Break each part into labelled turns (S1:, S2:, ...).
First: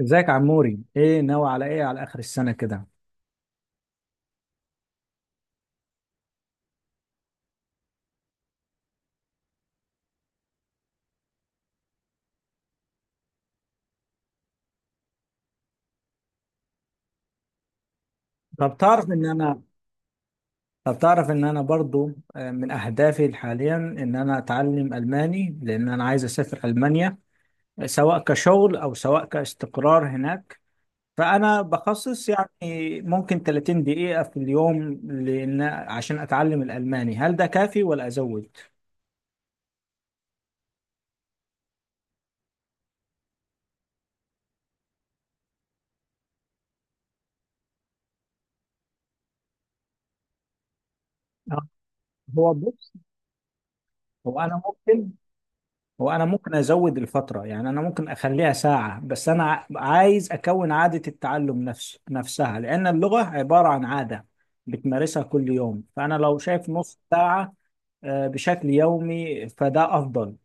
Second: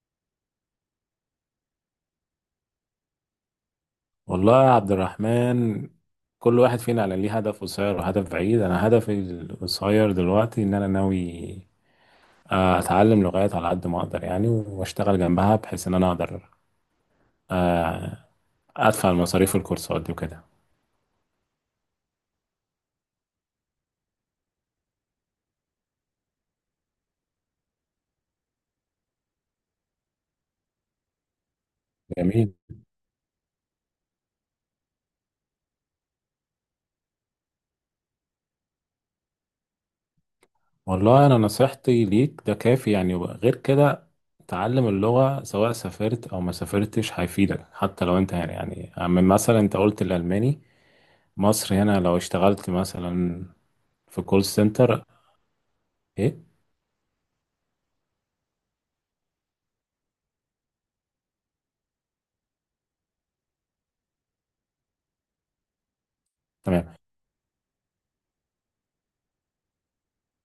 S1: ازيك يا عموري؟ ايه ناوي على ايه على اخر السنه كده؟
S2: والله يا عبد الرحمن، كل واحد فينا على ليه هدف قصير وهدف بعيد. انا هدفي القصير دلوقتي ان انا ناوي اتعلم لغات على قد ما اقدر يعني، واشتغل جنبها بحيث ان انا اقدر آه،
S1: طب تعرف
S2: ادفع
S1: ان
S2: المصاريف
S1: انا
S2: الكورسات دي وكده.
S1: طب تعرف ان انا برضو، من اهدافي حاليا ان انا اتعلم الماني، لان انا عايز اسافر المانيا سواء كشغل او سواء كاستقرار هناك. فانا بخصص يعني
S2: جميل.
S1: ممكن 30 دقيقه في اليوم، لان عشان اتعلم الالماني، هل ده كافي ولا ازود؟
S2: والله انا نصيحتي ليك ده كافي يعني، غير كده تعلم اللغة سواء سافرت او ما سافرتش هيفيدك، حتى لو انت هنا يعني. من مثلا انت قلت الالماني،
S1: آه،
S2: مصر هنا لو
S1: هو
S2: اشتغلت
S1: بص،
S2: مثلا في
S1: هو
S2: كول
S1: انا
S2: سنتر.
S1: ممكن هو انا
S2: ايه.
S1: ممكن ازود الفتره، يعني انا ممكن اخليها ساعه، بس انا عايز اكون عاده التعلم نفسها، لان اللغه عباره عن عاده بتمارسها كل يوم. فانا لو شايف
S2: تمام.
S1: نص ساعه بشكل يومي فده افضل.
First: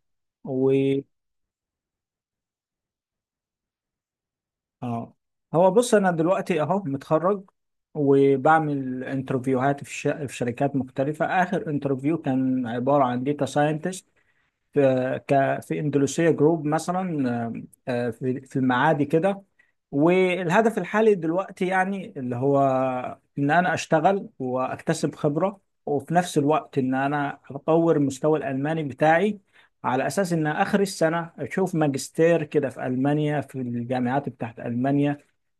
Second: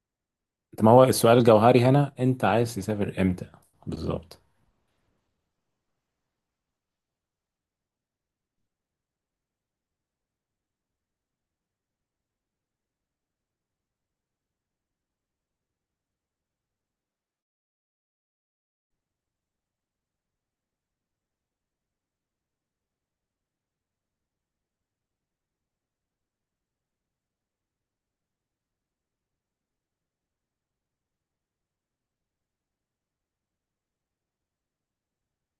S1: و
S2: ما هو السؤال الجوهري هنا، انت عايز تسافر امتى؟ بالظبط.
S1: اه هو بص، انا دلوقتي اهو متخرج، وبعمل انترفيوهات في شركات مختلفه. اخر انترفيو كان عباره عن داتا ساينتست، في اندونيسيا جروب مثلا، في المعادي كده. والهدف الحالي دلوقتي يعني اللي هو ان انا اشتغل واكتسب خبرة، وفي نفس الوقت ان انا اطور مستوى الالماني بتاعي، على اساس ان اخر السنة اشوف ماجستير كده في المانيا، في الجامعات بتاعت المانيا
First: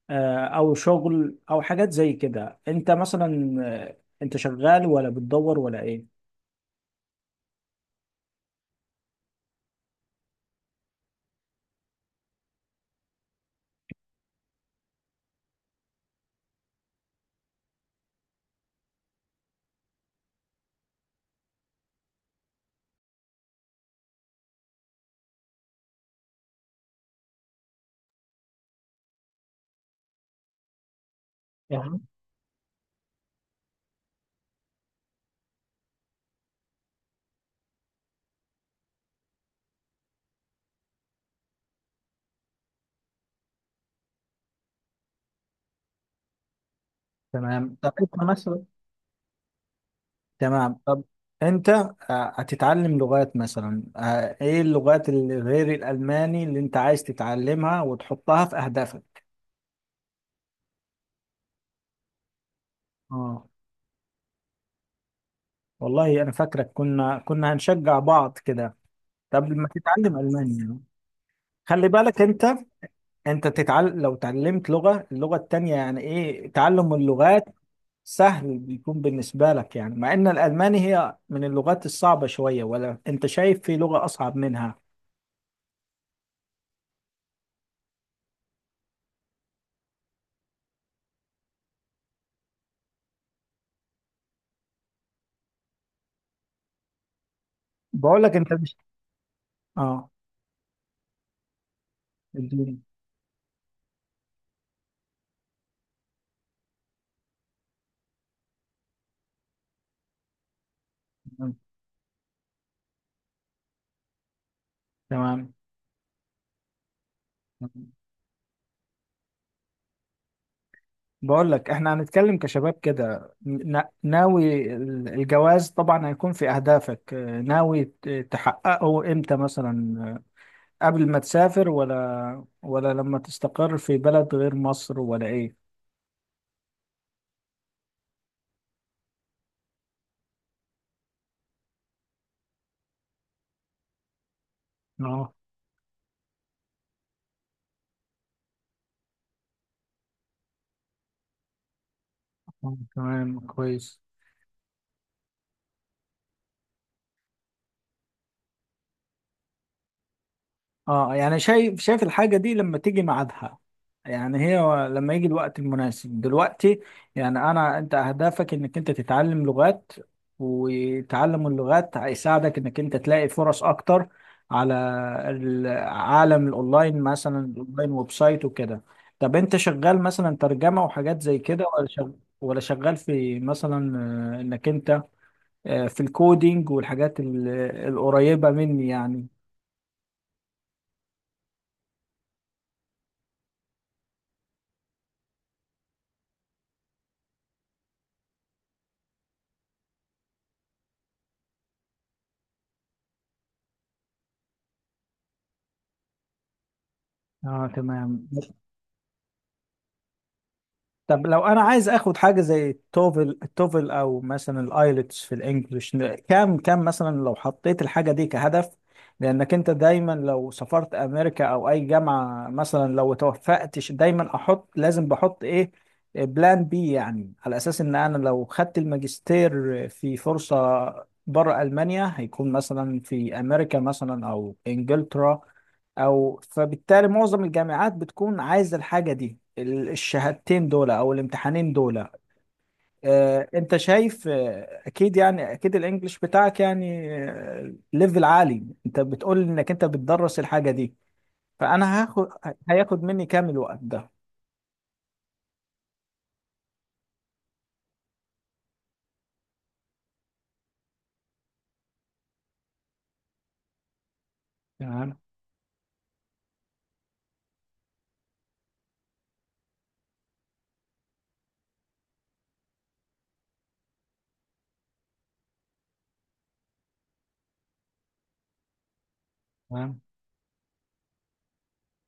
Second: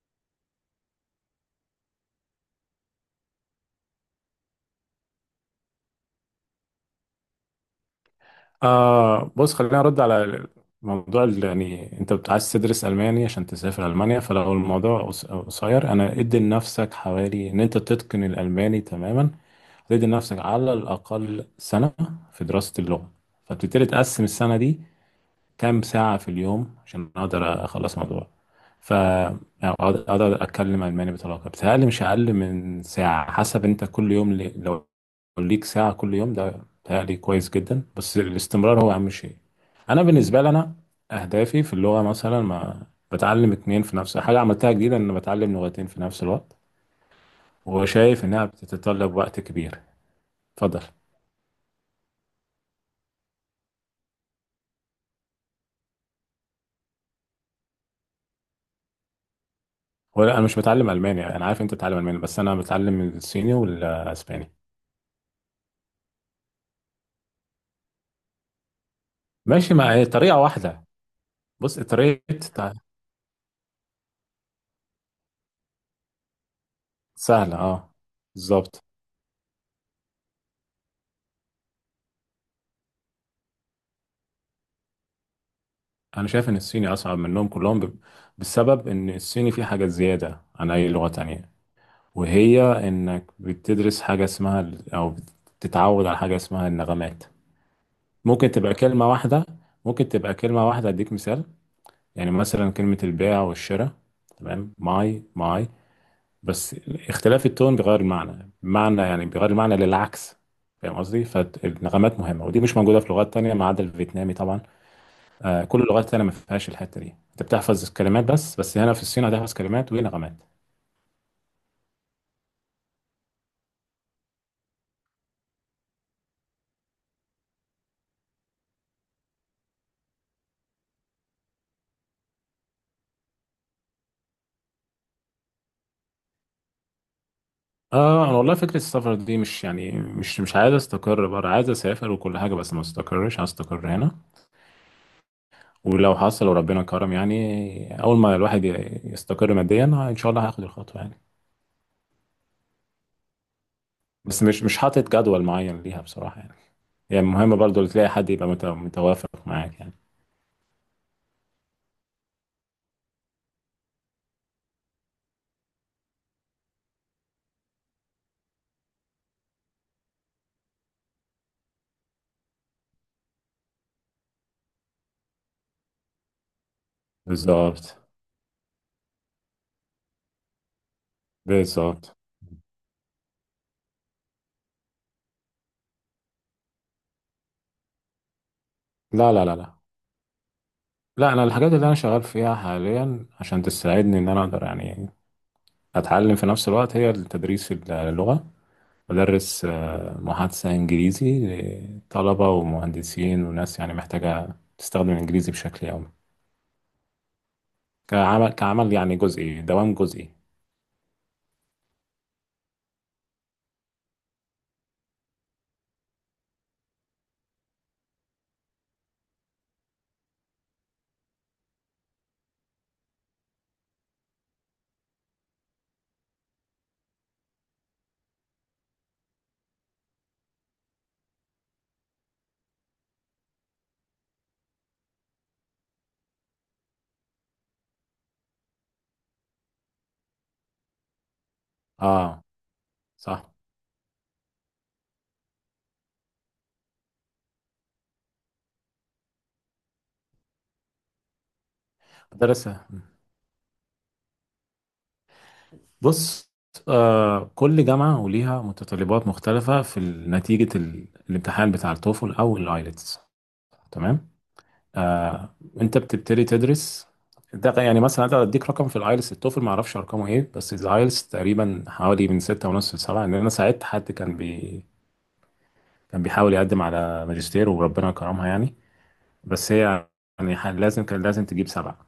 S1: او شغل او حاجات زي كده. انت مثلا، انت شغال ولا بتدور ولا ايه؟
S2: آه، بص خلينا ارد على موضوع يعني انت عايز تدرس الماني عشان تسافر المانيا، فلو الموضوع قصير انا ادي لنفسك حوالي ان انت تتقن الالماني تماما، تدي لنفسك على الاقل سنه في دراسه اللغه. فبتبتدي تقسم السنه دي كام ساعة في اليوم عشان أقدر أخلص الموضوع، فأقدر أقدر أتكلم ألماني بطلاقة. بتهيألي
S1: يعني.
S2: مش أقل من ساعة حسب أنت كل يوم. لو ليك ساعة كل يوم ده بتهيألي كويس جدا، بس الاستمرار هو أهم شيء. أنا بالنسبة لي، أنا أهدافي في اللغة مثلا ما بتعلم اتنين في نفس، حاجة عملتها جديدة إن بتعلم لغتين في نفس الوقت،
S1: تمام. طب انت
S2: وشايف إنها
S1: مثلا.
S2: بتتطلب وقت كبير.
S1: تمام
S2: اتفضل.
S1: طب. انت هتتعلم لغات مثلا، ايه اللغات اللي غير الالماني اللي انت عايز تتعلمها وتحطها في اهدافك؟
S2: هو لا، أنا مش بتعلم ألماني، أنا عارف أنت بتتعلم ألماني بس أنا بتعلم
S1: اه،
S2: الصيني والأسباني.
S1: والله انا فاكرك كنا هنشجع بعض كده قبل ما
S2: ماشي، ما هي
S1: تتعلم
S2: طريقة
S1: الماني يعني.
S2: واحدة. بص
S1: خلي بالك،
S2: اتريت
S1: انت انت تتعلم لو تعلمت اللغة التانية، يعني ايه تعلم اللغات؟
S2: سهلة اه.
S1: سهل
S2: بالظبط.
S1: بيكون بالنسبة لك، يعني مع ان الالماني هي من اللغات الصعبة شوية، ولا انت شايف في لغة اصعب منها؟
S2: انا شايف ان الصيني اصعب منهم كلهم بسبب ان الصيني فيه حاجات زيادة عن اي لغة تانية، وهي انك بتدرس حاجة اسمها او بتتعود على حاجة اسمها النغمات.
S1: بقول لك
S2: ممكن
S1: انت
S2: تبقى
S1: مش...
S2: كلمة واحدة
S1: اه،
S2: ممكن تبقى كلمة واحدة، اديك مثال. يعني مثلا
S1: اديني.
S2: كلمة البيع والشراء، تمام؟ ماي ماي، بس اختلاف التون بيغير المعنى، معنى يعني بيغير المعنى للعكس، فاهم قصدي؟ فالنغمات مهمه ودي مش موجوده في لغات تانية ما عدا الفيتنامي طبعا.
S1: تمام.
S2: كل اللغات التانية ما فيهاش الحته دي، انت بتحفظ كلمات بس هنا في الصين هتحفظ كلمات ونغمات.
S1: بقول لك، احنا هنتكلم كشباب كده، ناوي الجواز طبعا هيكون في اهدافك، ناوي تحققه امتى مثلا؟ قبل ما تسافر ولا لما تستقر في بلد غير مصر، ولا ايه؟
S2: اه، انا والله فكره السفر دي مش يعني، مش عايز استقر بره، عايز اسافر وكل حاجه بس ما استقرش، عايز استقر هنا.
S1: اه.
S2: ولو حصل وربنا كرم، يعني اول ما الواحد يستقر ماديا، ان شاء الله هاخد الخطوه يعني.
S1: تمام، كويس.
S2: بس مش حاطط جدول معين ليها بصراحه، يعني يعني مهم برضو اللي تلاقي حد يبقى متوافق معاك يعني.
S1: اه، يعني شايف الحاجة دي لما تيجي ميعادها. يعني هي لما يجي الوقت المناسب دلوقتي. يعني انت، اهدافك انك انت تتعلم لغات، وتعلم اللغات هيساعدك انك انت تلاقي فرص اكتر على العالم الاونلاين، مثلا الاونلاين
S2: بالظبط،
S1: ويب سايت وكده. طب انت شغال مثلا ترجمة وحاجات زي كده، ولا
S2: بالظبط.
S1: شغال، في مثلا انك انت في الكودينج والحاجات القريبة مني يعني؟
S2: لا، لا، لا، لا. لا، انا الحاجات اللي انا شغال فيها حاليا عشان تساعدني ان انا اقدر يعني اتعلم في نفس الوقت هي التدريس اللغة. بدرس محادثة انجليزي لطلبة ومهندسين وناس يعني محتاجة تستخدم الانجليزي بشكل يومي،
S1: اه، تمام.
S2: كعمل يعني جزئي، دوام جزئي.
S1: طب لو انا عايز اخد حاجه زي التوفل او مثلا الايلتس في الانجليش، كام مثلا لو حطيت الحاجه دي كهدف؟ لانك انت دايما لو سافرت امريكا او اي جامعه مثلا، لو توفقتش، دايما لازم بحط ايه؟ بلان بي، يعني على اساس ان انا لو خدت الماجستير في فرصه بره المانيا، هيكون مثلا في امريكا مثلا او انجلترا، فبالتالي معظم الجامعات بتكون عايزه الحاجه دي، الشهادتين دول او الامتحانين دول.
S2: اه، صح.
S1: انت شايف اكيد، يعني اكيد الانجليش بتاعك يعني ليفل عالي، انت بتقول انك انت بتدرس الحاجه دي. فانا هاخد
S2: بدرس.
S1: هياخد مني كام الوقت ده؟
S2: بص، كل جامعة وليها متطلبات مختلفة في نتيجة الامتحان بتاع التوفل أو الآيلتس، تمام.
S1: تمام،
S2: آه أنت بتبتدي تدرس، ده يعني مثلا. أنا أديك رقم في الآيلتس، التوفل معرفش أرقامه إيه، بس الآيلتس تقريبا حوالي من 6.5 لسبعة، لأن أنا ساعدت حد كان بيحاول يقدم على ماجستير وربنا كرمها يعني، بس
S1: تمام،
S2: هي يعني كان لازم تجيب 7،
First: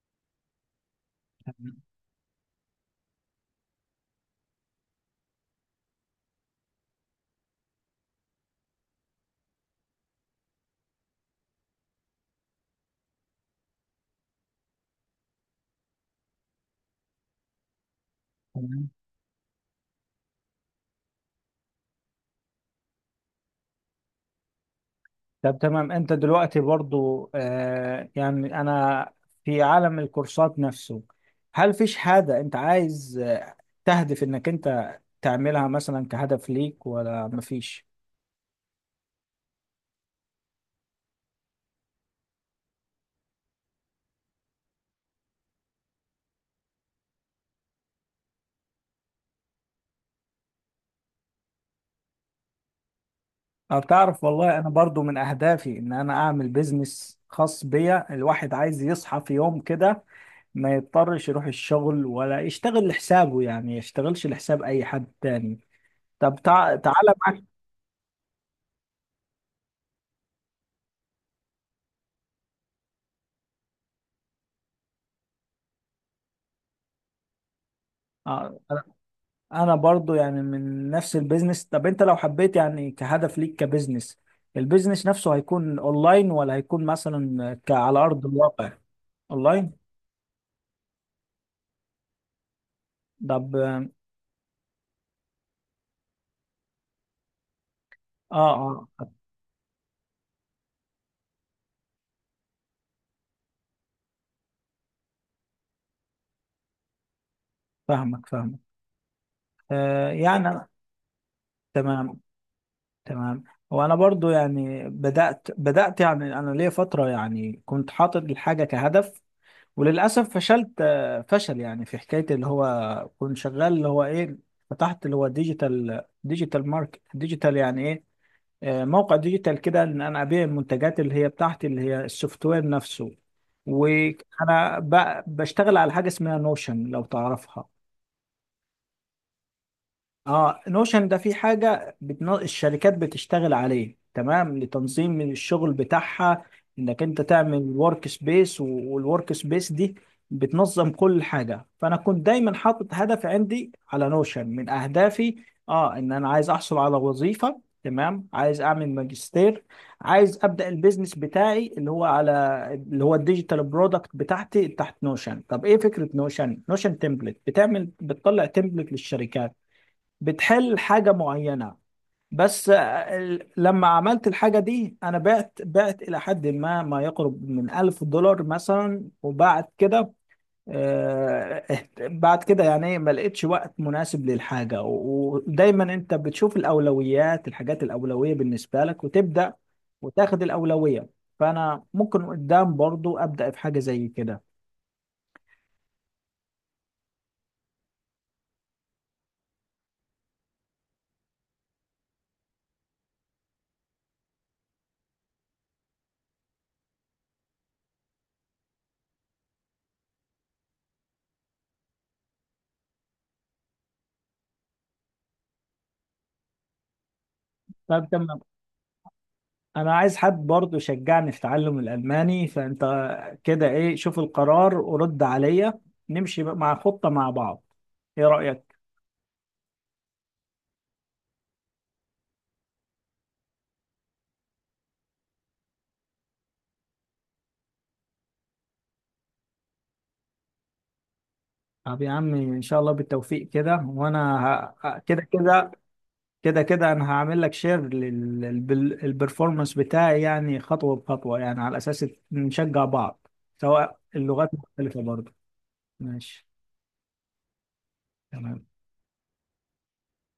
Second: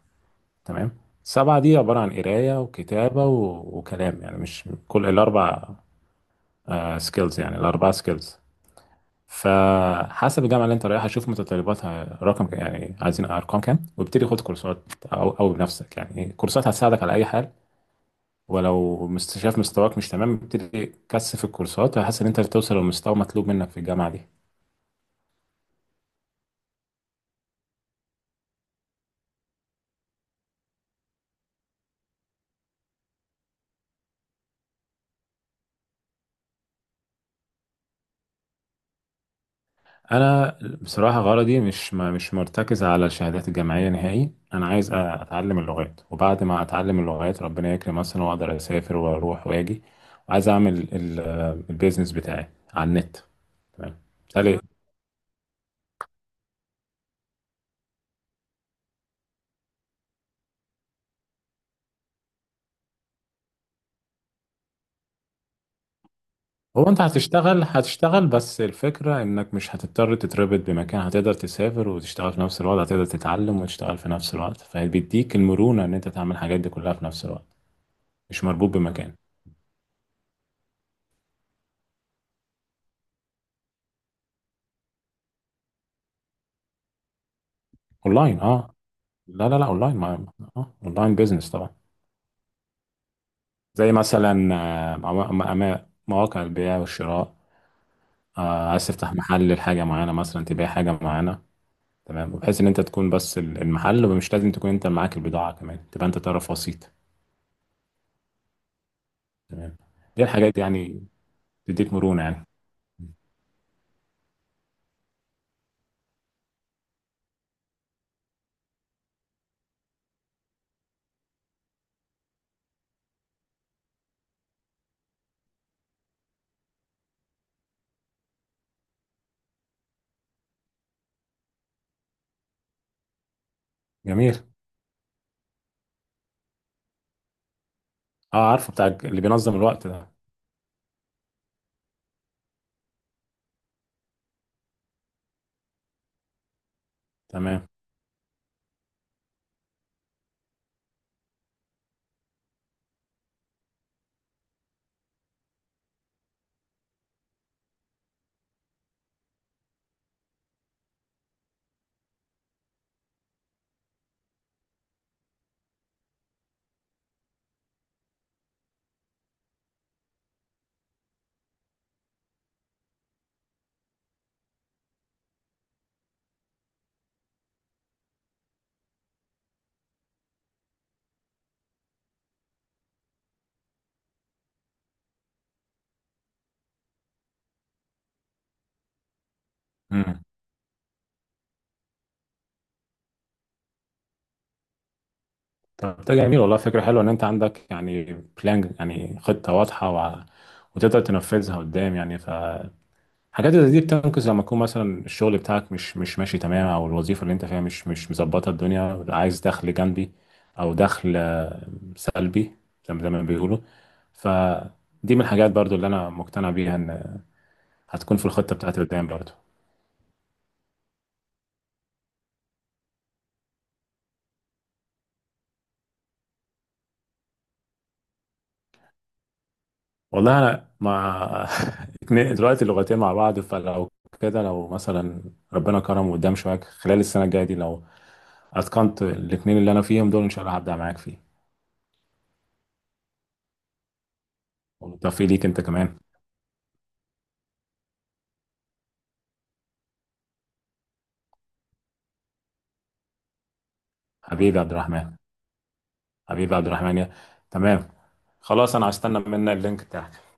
S2: تمام؟ 7 دي عبارة عن قراية وكتابة وكلام، يعني مش كل الأربع سكيلز، يعني الأربعة سكيلز. فحسب الجامعة اللي أنت رايحها شوف متطلباتها، رقم يعني عايزين أرقام كام، وابتدي خد كورسات، أو بنفسك يعني، كورسات هتساعدك على أي حال.
S1: تمام.
S2: ولو شايف مستواك مش تمام، ابتدي كثف الكورسات، هحس إن أنت توصل للمستوى مطلوب منك في الجامعة دي.
S1: طب تمام. انت دلوقتي برضو يعني انا، في عالم الكورسات نفسه، هل في شهادة انت عايز تهدف انك انت تعملها مثلا كهدف ليك، ولا مفيش؟
S2: انا بصراحه غرضي مش مرتكز على الشهادات الجامعيه نهائي، انا عايز اتعلم اللغات، وبعد ما اتعلم اللغات ربنا يكرم مثلا واقدر اسافر واروح واجي، وعايز اعمل البيزنس بتاعي على النت.
S1: أه،
S2: تمام،
S1: بتعرف، والله
S2: بالتالي
S1: انا برضو من اهدافي ان انا اعمل بيزنس خاص بيا. الواحد عايز يصحى في يوم كده ما يضطرش يروح الشغل، ولا يشتغل لحسابه، يعني يشتغلش لحساب اي حد تاني. طب
S2: هو انت
S1: تعالى معاك.
S2: هتشتغل بس الفكره انك مش هتضطر تتربط بمكان، هتقدر تسافر وتشتغل في نفس الوقت، هتقدر تتعلم وتشتغل في نفس الوقت، فبيديك المرونه ان انت تعمل الحاجات دي كلها في نفس الوقت، مش
S1: آه،
S2: مربوط بمكان.
S1: انا برضو يعني من نفس البيزنس. طب انت لو حبيت يعني كهدف ليك كبيزنس، البيزنس نفسه هيكون اونلاين ولا هيكون مثلا على ارض
S2: اونلاين،
S1: الواقع؟
S2: اه. لا، لا، لا،
S1: اونلاين.
S2: اونلاين اونلاين بيزنس طبعا.
S1: طب اه،
S2: زي مثلا مواقع البيع والشراء،
S1: اه،
S2: عايز تفتح محل لحاجه معينه مثلا، تبيع حاجه معينه، تمام، بحيث ان انت تكون بس المحل ومش لازم تكون انت معاك البضاعه كمان، تبقى انت طرف وسيط.
S1: فاهمك، فاهمك.
S2: تمام. دي
S1: يعني
S2: الحاجات دي يعني تديك
S1: تمام،
S2: مرونه يعني.
S1: تمام. وانا برضو يعني، بدأت يعني، انا ليا فترة يعني كنت حاطط الحاجة كهدف، وللاسف فشلت، فشل يعني، في حكاية اللي هو كنت شغال اللي هو ايه. فتحت اللي هو ديجيتال ماركت، ديجيتال يعني ايه؟ موقع ديجيتال كده ان انا ابيع المنتجات اللي هي بتاعتي، اللي هي السوفت وير نفسه.
S2: جميل.
S1: وانا بشتغل على حاجه اسمها نوشن، لو تعرفها.
S2: اه، عارفه، بتاع اللي بينظم الوقت ده.
S1: اه، نوشن ده في حاجة الشركات بتشتغل عليه تمام لتنظيم من الشغل بتاعها، انك انت تعمل
S2: تمام.
S1: ورك سبيس، والورك سبيس دي بتنظم كل حاجة. فانا كنت دايما حاطط هدف عندي على نوشن. من اهدافي ان انا عايز احصل على وظيفة، تمام، عايز اعمل ماجستير، عايز ابدا البيزنس بتاعي اللي هو اللي هو الديجيتال برودكت بتاعتي تحت نوشن. طب ايه فكرة نوشن؟ نوشن تمبلت، بتطلع تمبلت للشركات، بتحل حاجة معينة. بس لما عملت الحاجة دي، أنا بعت إلى حد ما، ما يقرب من 1000 دولار مثلا، وبعد كده بعد كده يعني إيه، ما لقيتش وقت مناسب للحاجة، و- ودايما أنت بتشوف الحاجات الأولوية بالنسبة لك، وتبدأ
S2: امم
S1: وتاخد الأولوية. فأنا ممكن قدام برضو أبدأ في حاجة زي كده.
S2: طب ده جميل والله، فكره حلوه ان انت عندك يعني بلان، يعني خطه واضحه، وتقدر تنفذها قدام يعني. حاجات زي دي بتنقذ لما يكون مثلا الشغل بتاعك مش ماشي تمام، او الوظيفه اللي انت فيها مش مظبطه، الدنيا عايز دخل جانبي، او دخل سلبي زي ما زي ما بيقولوا. فدي من الحاجات برضو اللي انا مقتنع بيها، ان
S1: طب
S2: هتكون في
S1: تمام.
S2: الخطه بتاعتي قدام برضو.
S1: انا عايز حد برضه يشجعني في تعلم الالماني، فانت كده ايه؟ شوف القرار ورد عليا. نمشي بقى مع خطة مع بعض، ايه رأيك؟
S2: والله، انا ما دلوقتي اللغتين مع بعض، فلو كده لو مثلا ربنا كرم قدام شويه خلال السنه الجايه دي، لو اتقنت الاثنين اللي انا فيهم دول ان شاء الله هبدع معاك فيه.
S1: طب يا عمي، ان شاء الله بالتوفيق كده. وانا ه... كده
S2: والتوفيق ليك انت
S1: كده
S2: كمان.
S1: كده كده، انا هعمل لك شير للبرفورمانس بتاعي، يعني خطوة بخطوة، يعني على اساس نشجع بعض، سواء اللغات
S2: حبيبي يا عبد
S1: مختلفة
S2: الرحمن،
S1: برضه. ماشي،
S2: حبيبي عبد الرحمن تمام.
S1: تمام.
S2: خلاص، انا هستنى منك اللينك بتاعك.